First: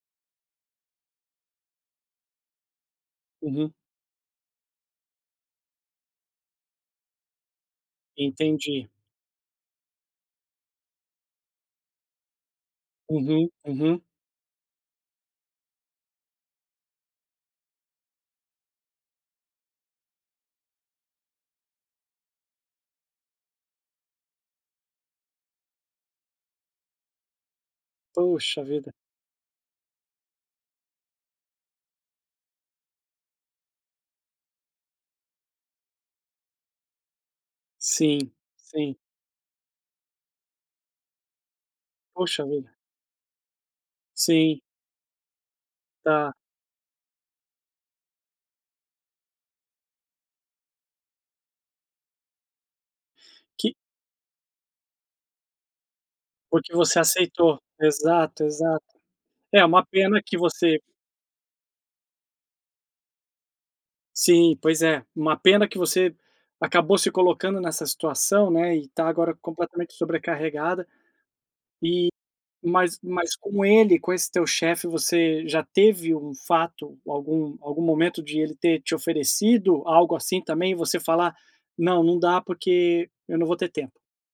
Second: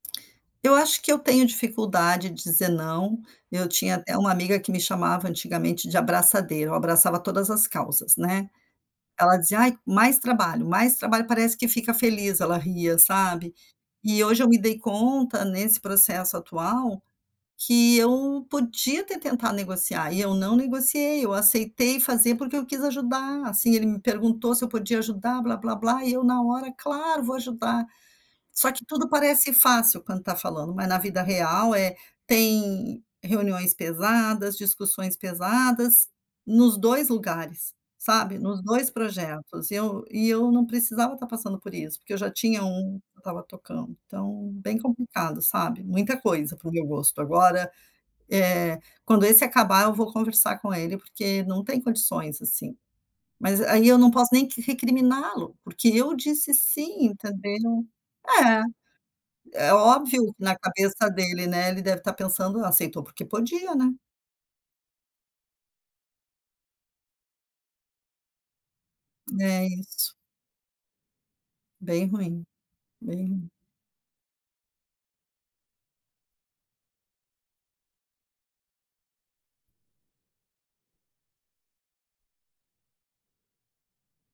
Eu acho que eu tenho dificuldade de dizer "não", eu Uhum. tinha até uma amiga que me chamava antigamente de "abraçadeira", eu abraçava todas as causas, né. Entendi. Ela dizia: "Ai, mais trabalho, mais trabalho parece que fica feliz", ela ria, Uhum, sabe. uhum. E hoje eu me dei conta nesse processo atual, que eu podia até tentar negociar e eu não negociei, eu aceitei fazer porque eu quis ajudar, assim, ele me perguntou se eu podia ajudar, blá blá blá e eu, na hora: "Claro vou ajudar.". Puxa Só que vida. tudo parece fácil quando tá falando, mas na vida real é tem reuniões pesadas, discussões pesadas, nos 2 lugares, Sim, sabe? Nos 2 sim. projetos, e eu e eu não precisava tá passando por isso, porque eu já Poxa tinha vida. 1 que eu estava tocando, então Sim. bem complicado sabe. Muita Tá. coisa pro meu gosto, agora, eh, quando esse acabar eu vou conversar com ele, porque não tem condições, assim, mas Que aí eu não posso nem que recriminá-lo, porque eu disse Porque você "sim" aceitou. entendeu. Exato, É. exato. É, É uma pena óbvio, que na você cabeça dele, né, ele deve estar pensando: "Aceitou porque podia", né. Sim, pois é, uma pena que você acabou se colocando nessa situação, né, e tá agora É completamente isso. sobrecarregada. Bem Eh, ruim, mas bem mas ruim. com ele, com esse teu chefe, você já teve um fato, algum algum momento de ele ter te oferecido algo assim também, você falar: "Não, não dá porque eu não vou ter tempo.".